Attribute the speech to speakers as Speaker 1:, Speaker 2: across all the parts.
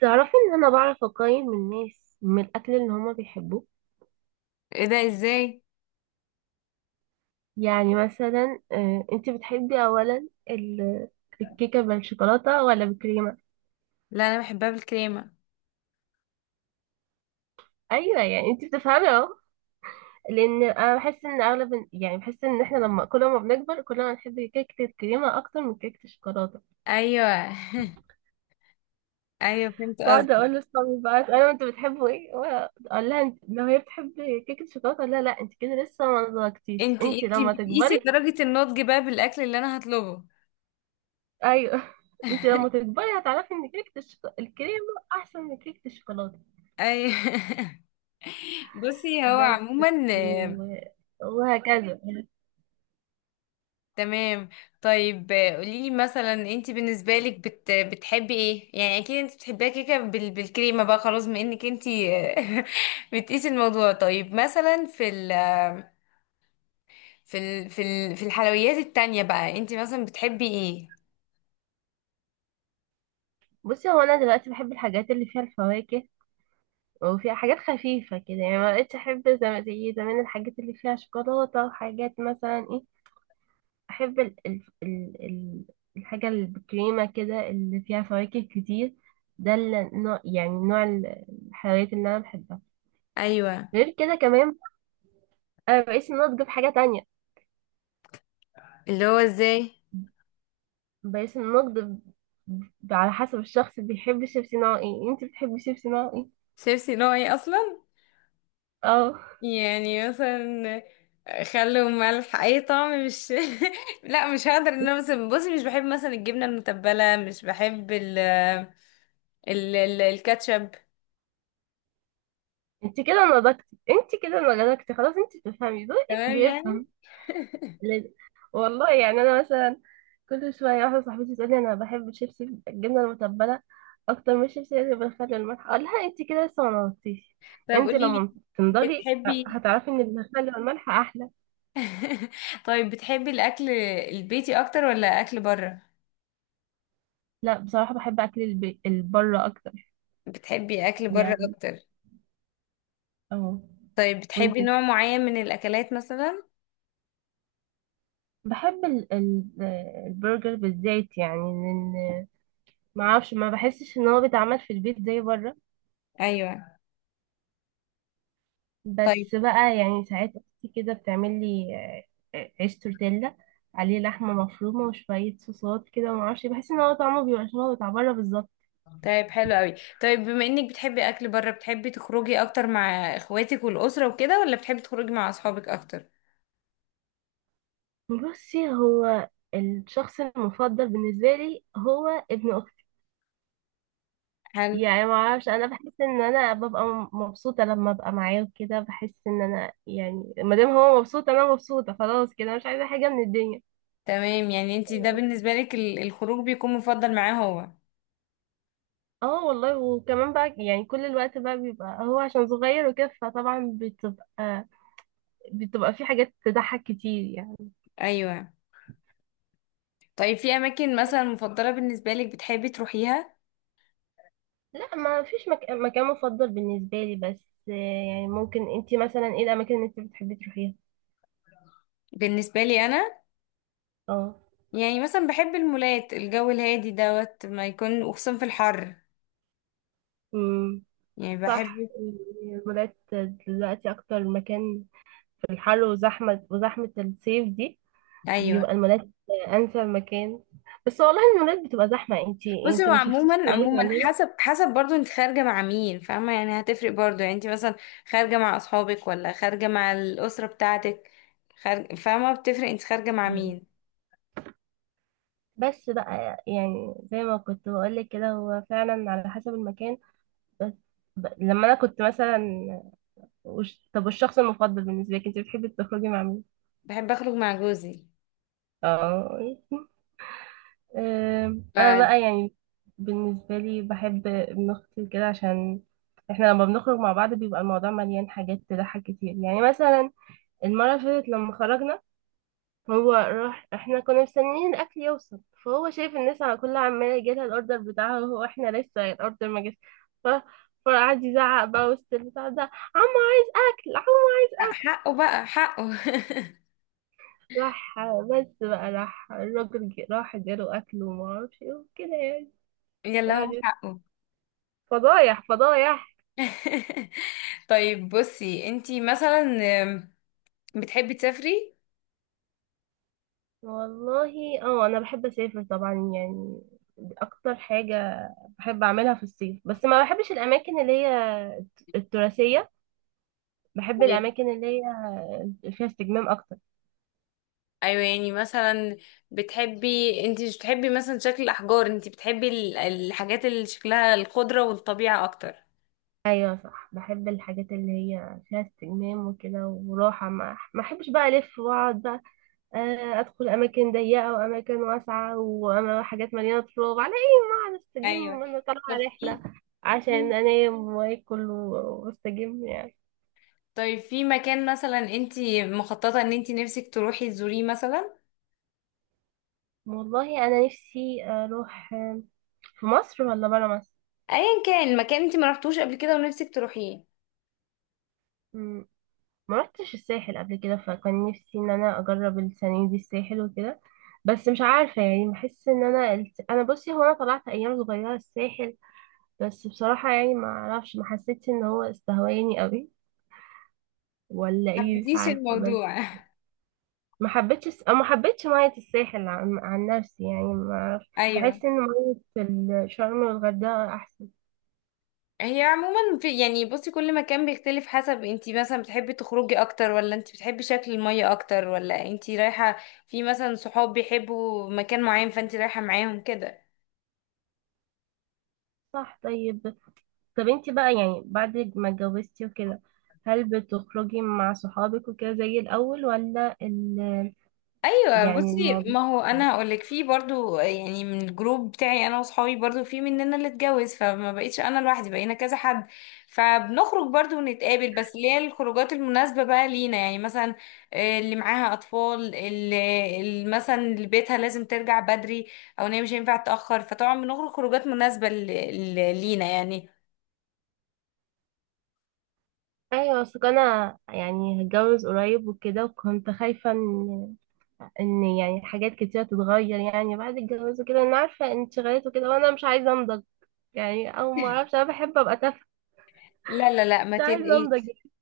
Speaker 1: تعرفي ان انا بعرف اقيم الناس من الاكل اللي هما بيحبوه.
Speaker 2: ايه ده ازاي؟
Speaker 1: يعني مثلا انت بتحبي اولا الكيكه بالشوكولاته ولا بالكريمه؟
Speaker 2: لا، انا بحبها بالكريمه.
Speaker 1: ايوه، يعني انت بتفهمي اهو. لان انا بحس ان اغلب، يعني بحس ان احنا لما كل ما بنكبر كل ما نحب كيكه الكريمه اكتر من كيكه الشوكولاته.
Speaker 2: ايوه ايوه، فهمت
Speaker 1: بقعد
Speaker 2: قصدي.
Speaker 1: اقول لاصحابي بقى، انا انتوا بتحبوا ايه؟ اقول لها، لو هي بتحب كيكه الشوكولاته، لا لا، انت كده لسه ما نضجتيش،
Speaker 2: انتي
Speaker 1: انت
Speaker 2: انتي
Speaker 1: لما
Speaker 2: بتقيسي
Speaker 1: تكبري.
Speaker 2: درجه النضج بقى بالاكل اللي انا هطلبه؟
Speaker 1: ايوه انت لما تكبري هتعرفي ان كيكه الكريمه احسن من كيكه الشوكولاته.
Speaker 2: ايوه بصي، هو
Speaker 1: بس
Speaker 2: عموما
Speaker 1: و... وهكذا.
Speaker 2: تمام. طيب قوليلي، مثلا انتي بالنسبه لك بتحبي ايه؟ يعني اكيد انتي بتحبيها كيكه بالكريمه بقى، خلاص، بما انك انتي بتقيسي الموضوع. طيب مثلا في الحلويات التانية بقى، انتي مثلا بتحبي ايه؟
Speaker 1: بصي، هو انا دلوقتي بحب الحاجات اللي فيها الفواكه، وفيها حاجات خفيفه كده، يعني ما بقتش احب زي زمان الحاجات اللي فيها شوكولاته. وحاجات مثلا ايه، احب الحاجه اللي بالكريمه كده، اللي فيها فواكه كتير. ده النوع، يعني نوع الحلويات اللي انا بحبها.
Speaker 2: ايوه.
Speaker 1: غير كده كمان، انا بقيت ان انا اطلب حاجه تانية.
Speaker 2: اللي هو ازاي؟
Speaker 1: بس النقد على حسب الشخص، بيحب الشيبسي نوع ايه. انت بتحبي شيبسي نوع ايه؟
Speaker 2: شيبسي نوع ايه اصلا؟
Speaker 1: اه.
Speaker 2: يعني مثلا خل وملح، اي طعم، مش لا، مش هقدر. ان انا مثلا، بصي، مش بحب مثلا الجبنه المتبله، مش بحب ال الكاتشب.
Speaker 1: انت كده نضجتي، انت كده نضجتي خلاص، انت بتفهمي، ذوقك
Speaker 2: تمام يعني.
Speaker 1: بيفهم لازم. والله يعني انا مثلا، كل شويه واحده صاحبتي تقولي انا بحب الشيبسي الجبنه المتبله اكتر من الشيبسي اللي بالخل والملح، اقول لها انت كده لسه ما نضجتيش،
Speaker 2: طب
Speaker 1: انت
Speaker 2: قولي لي،
Speaker 1: لما تنضجي
Speaker 2: بتحبي
Speaker 1: هتعرفي ان الخل والملح احلى.
Speaker 2: طيب، بتحبي الاكل البيتي اكتر ولا اكل بره؟
Speaker 1: لا بصراحه بحب اكل البره اكتر.
Speaker 2: بتحبي اكل بره
Speaker 1: يعني
Speaker 2: اكتر؟
Speaker 1: اه.
Speaker 2: طيب
Speaker 1: وانت؟
Speaker 2: بتحبي نوع معين من الاكلات مثلا؟
Speaker 1: بحب ال البرجر بالزيت، يعني لان، ما اعرفش، ما بحسش ان هو بيتعمل في البيت زي بره.
Speaker 2: ايوه. طيب.
Speaker 1: بس بقى يعني ساعات اختي كده بتعمل لي عيش تورتيلا عليه لحمه مفرومه وشويه صوصات كده، وما اعرفش، بحس ان هو طعمه بيبقى شبه بتاع بره بالظبط.
Speaker 2: طيب حلو قوي. طيب بما انك بتحبي اكل بره، بتحبي تخرجي اكتر مع اخواتك والاسره وكده، ولا بتحبي تخرجي مع اصحابك اكتر؟
Speaker 1: بصي، هو الشخص المفضل بالنسبه لي هو ابن اختي.
Speaker 2: حلو.
Speaker 1: يعني ما اعرفش، انا بحس ان انا ببقى مبسوطه لما ابقى معاه وكده. بحس ان انا يعني ما دام هو مبسوط انا مبسوطه، خلاص كده مش عايزه حاجه من الدنيا.
Speaker 2: تمام يعني انت ده
Speaker 1: بس
Speaker 2: بالنسبه لك الخروج بيكون مفضل معاه هو.
Speaker 1: اه والله. وكمان بقى يعني كل الوقت بقى بيبقى هو عشان صغير وكده، فطبعا بتبقى في حاجات تضحك كتير يعني.
Speaker 2: ايوه. طيب في اماكن مثلا مفضله بالنسبه لك بتحبي تروحيها؟
Speaker 1: لا ما فيش مكان مفضل بالنسبه لي، بس يعني ممكن انتي مثلا، ايه الاماكن اللي انتي بتحبي تروحيها؟
Speaker 2: بالنسبه لي انا،
Speaker 1: اه.
Speaker 2: يعني مثلا بحب المولات، الجو الهادي دوت ما يكون، وخصوصا في الحر.
Speaker 1: امم
Speaker 2: يعني
Speaker 1: صح.
Speaker 2: بحب.
Speaker 1: الولاد دلوقتي اكتر مكان في الحر، وزحمة الصيف دي،
Speaker 2: ايوه.
Speaker 1: بيبقى المولات أنسب مكان. بس والله المولات بتبقى زحمة. انتي
Speaker 2: بصي،
Speaker 1: انتي
Speaker 2: هو
Speaker 1: ما شفتيش
Speaker 2: عموما
Speaker 1: المولات
Speaker 2: عموما،
Speaker 1: عندنا.
Speaker 2: حسب برضو انت خارجة مع مين، فاهمة؟ يعني هتفرق برضو. يعني انت مثلا خارجة مع اصحابك ولا خارجة مع الأسرة بتاعتك؟ فاهمة، بتفرق انت خارجة مع
Speaker 1: مم.
Speaker 2: مين.
Speaker 1: بس بقى يعني زي ما كنت بقولك كده، هو فعلا على حسب المكان. بس لما أنا كنت مثلا، طب، والشخص المفضل بالنسبة لك انتي بتحبي تخرجي مع مين؟
Speaker 2: بحب اخرج مع جوزي.
Speaker 1: اه. أنا بقى يعني بالنسبة لي بحب ابن أختي كده، عشان احنا لما بنخرج مع بعض بيبقى الموضوع مليان حاجات تضحك كتير. يعني مثلا المرة اللي فاتت لما خرجنا، هو راح، احنا كنا مستنيين الأكل يوصل، فهو شايف الناس على كلها عمالة يجيلها الأوردر بتاعها، وهو احنا لسه الأوردر ما جاش، ف... فقعد يزعق بقى وسط البتاع ده، عمو عايز أكل، عمو عايز أكل.
Speaker 2: فحقه بقى، حقه.
Speaker 1: راح، بس بقى راح الراجل، راح اداله أكل وما أعرفش ايه وكده يعني.
Speaker 2: يلا، هو
Speaker 1: قعد-
Speaker 2: حقه.
Speaker 1: فضايح فضايح.
Speaker 2: طيب بصي، انت مثلا بتحبي تسافري؟
Speaker 1: والله اه، أنا بحب أسافر طبعا يعني. دي أكتر حاجة بحب أعملها في الصيف، بس ما بحبش الأماكن اللي هي التراثية. بحب
Speaker 2: طيب.
Speaker 1: الأماكن اللي هي فيها استجمام أكتر.
Speaker 2: ايوه، يعني مثلا بتحبي، انت مش بتحبي مثلا شكل الاحجار، انت بتحبي الحاجات اللي شكلها الخضره والطبيعه اكتر.
Speaker 1: أيوة صح، بحب الحاجات اللي هي فيها استجمام وكده وراحة. ما أحبش بقى ألف وأقعد بقى، أدخل أماكن ضيقة وأماكن واسعة وحاجات مليانة تراب على إيه. ما أقعد أستجم
Speaker 2: ايوه.
Speaker 1: وأنا طالعة
Speaker 2: طب في
Speaker 1: رحلة، عشان
Speaker 2: في-
Speaker 1: أنام وآكل وأستجم يعني.
Speaker 2: طيب في مكان مثلا انت مخططه ان انت نفسك تروحي تزوريه مثلا؟
Speaker 1: والله أنا نفسي أروح، في مصر ولا برا مصر؟
Speaker 2: ايا كان مكان انت ما رحتوش قبل كده ونفسك تروحيه.
Speaker 1: ما رحتش الساحل قبل كده، فكان نفسي ان انا اجرب السنه دي الساحل وكده، بس مش عارفه يعني. بحس ان انا انا، بصي هو انا طلعت ايام صغيره الساحل، بس بصراحه يعني، ما اعرفش، ما حسيتش ان هو استهواني قوي ولا ايه، مش
Speaker 2: حبيتيش
Speaker 1: عارفه. بس
Speaker 2: الموضوع؟
Speaker 1: ما حبيتش أو ما حبيتش ميه الساحل، عن نفسي يعني. ما اعرفش،
Speaker 2: ايوه.
Speaker 1: بحس ان ميه الشرم والغردقه احسن.
Speaker 2: هي عموما في، يعني بصي، كل مكان بيختلف حسب انتي مثلا بتحبي تخرجي اكتر، ولا انتي بتحبي شكل المية اكتر، ولا انتي رايحة في مثلا صحاب بيحبوا مكان معين فانتي رايحة معاهم كده.
Speaker 1: صح. طيب، طب انت بقى يعني بعد ما اتجوزتي وكده، هل بتخرجي مع صحابك وكده زي الأول ولا
Speaker 2: ايوه
Speaker 1: يعني
Speaker 2: بصي، ما
Speaker 1: الموضوع؟
Speaker 2: هو انا هقولك، في برضو يعني من الجروب بتاعي انا واصحابي برضو في مننا اللي اتجوز، فما بقيتش انا لوحدي، بقينا كذا حد. فبنخرج برضو ونتقابل، بس اللي هي الخروجات المناسبة بقى لينا، يعني مثلا اللي معاها اطفال، اللي مثلا اللي بيتها لازم ترجع بدري، او ان هي مش هينفع تتأخر، فطبعا بنخرج خروجات مناسبة ل- لينا يعني.
Speaker 1: ايوه، اصل انا يعني هتجوز قريب وكده، وكنت خايفه ان يعني حاجات كتيره تتغير يعني بعد الجواز وكده. انا عارفه انشغالات وكده، وانا مش عايزه انضج يعني، او ما اعرفش، انا بحب ابقى تافهه،
Speaker 2: لا لا لا، ما
Speaker 1: مش عايزه انضج
Speaker 2: تقلقيش.
Speaker 1: يعني.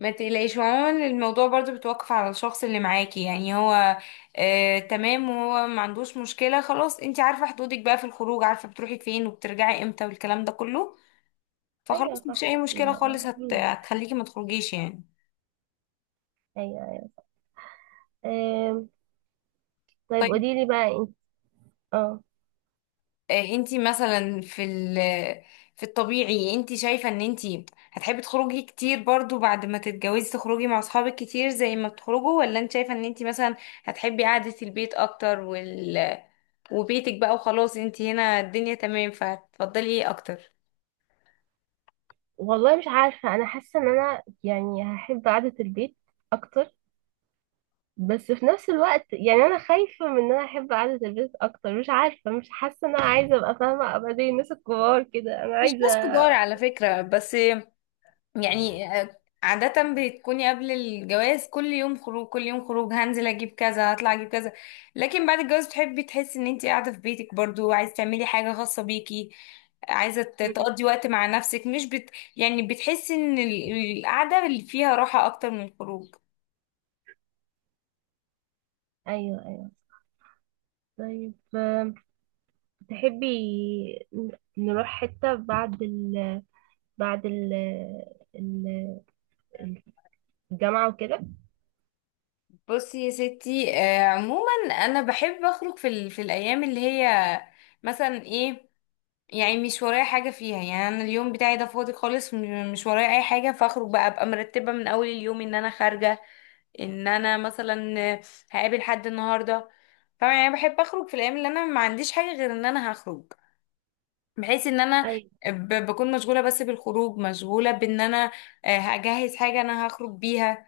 Speaker 2: ما تقلقيش، عموما الموضوع برضو بتوقف على الشخص اللي معاكي، يعني هو آه تمام وهو ما عندوش مشكلة، خلاص انتي عارفة حدودك بقى في الخروج، عارفة بتروحي فين وبترجعي امتى والكلام ده كله.
Speaker 1: ايوه
Speaker 2: فخلاص، مفيش
Speaker 1: صح.
Speaker 2: اي مشكلة خالص
Speaker 1: ما-
Speaker 2: هتخليكي ما تخرجيش يعني.
Speaker 1: ايوه أيوة. أم، طيب
Speaker 2: طيب
Speaker 1: قولي لي بقى انت. اه
Speaker 2: انتي مثلا في ال في الطبيعي انتي شايفة ان انتي هتحبي تخرجي كتير برضو بعد ما تتجوزي، تخرجي مع اصحابك كتير زي ما بتخرجوا، ولا انت شايفة ان انتي مثلا هتحبي قعدة البيت اكتر، وال وبيتك بقى وخلاص، انتي هنا الدنيا تمام، فهتفضلي ايه اكتر؟
Speaker 1: والله مش عارفة، أنا حاسة إن أنا يعني هحب قعدة البيت أكتر، بس في نفس الوقت يعني أنا خايفة من إن أنا أحب قعدة البيت أكتر. مش عارفة، مش حاسة إن أنا عايزة أبقى فاهمة، أبقى زي الناس الكبار كده، أنا
Speaker 2: مش
Speaker 1: عايزة
Speaker 2: ناس كبار على فكرة، بس يعني عادة بتكوني قبل الجواز كل يوم خروج، كل يوم خروج، هنزل اجيب كذا، هطلع اجيب كذا. لكن بعد الجواز تحبي تحسي ان انت قاعدة في بيتك، برضو عايزة تعملي حاجة خاصة بيكي، عايزة
Speaker 1: مم.
Speaker 2: تقضي وقت مع نفسك، مش يعني بتحسي ان القعدة اللي فيها راحة اكتر من الخروج.
Speaker 1: أيوه أيوه. طيب تحبي ن- نروح حتة بعد ال، بعد ال، ال- الجامعة وكده؟
Speaker 2: بصي يا ستي، عموما انا بحب اخرج في الايام اللي هي مثلا ايه، يعني مش ورايا حاجة فيها، يعني أنا اليوم بتاعي ده فاضي خالص، مش ورايا أي حاجة، فأخرج بقى، أبقى مرتبة من أول اليوم إن أنا خارجة، إن أنا مثلا هقابل حد النهاردة. فاهمة؟ يعني بحب أخرج في الأيام اللي أنا ما عنديش حاجة غير إن أنا هخرج، بحيث إن أنا
Speaker 1: أيوه
Speaker 2: بكون مشغولة بس بالخروج، مشغولة بإن أنا هجهز حاجة أنا هخرج بيها.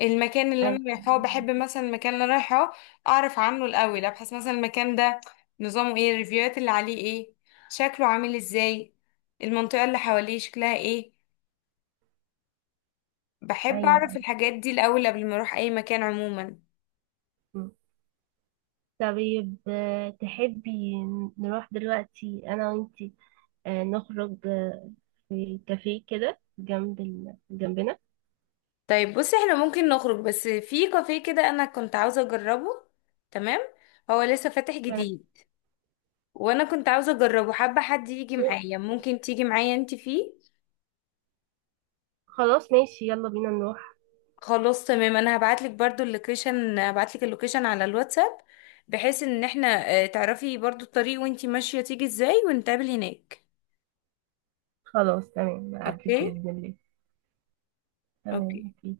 Speaker 2: المكان اللي
Speaker 1: أيوه
Speaker 2: انا رايحاه، بحب مثلا المكان اللي أنا رايحاه اعرف عنه الاول، ابحث مثلا المكان ده نظامه ايه، الريفيوهات اللي عليه ايه، شكله عامل ازاي، المنطقة اللي حواليه شكلها ايه. بحب اعرف
Speaker 1: أيوه.
Speaker 2: الحاجات دي الاول قبل ما اروح اي مكان عموما.
Speaker 1: مم. طيب تحبي نروح دلوقتي أنا وإنتي، نخرج، في كافيه كده جنب جنبنا؟
Speaker 2: طيب بصي، احنا ممكن نخرج بس في كافيه كده انا كنت عاوزة اجربه. تمام، هو لسه فاتح
Speaker 1: تمام.
Speaker 2: جديد، وانا كنت عاوزة اجربه، حابة حد يجي معايا، ممكن تيجي معايا انت فيه؟
Speaker 1: خلاص ماشي، يلا بينا نروح.
Speaker 2: خلاص تمام، انا هبعتلك برضو اللوكيشن، هبعتلك اللوكيشن على الواتساب، بحيث ان احنا تعرفي برضو الطريق وانتي ماشية تيجي ازاي، ونتقابل هناك.
Speaker 1: خلاص تمام، عدت
Speaker 2: اوكي.
Speaker 1: بإذن الله. تمام
Speaker 2: اوكي.
Speaker 1: أوكي.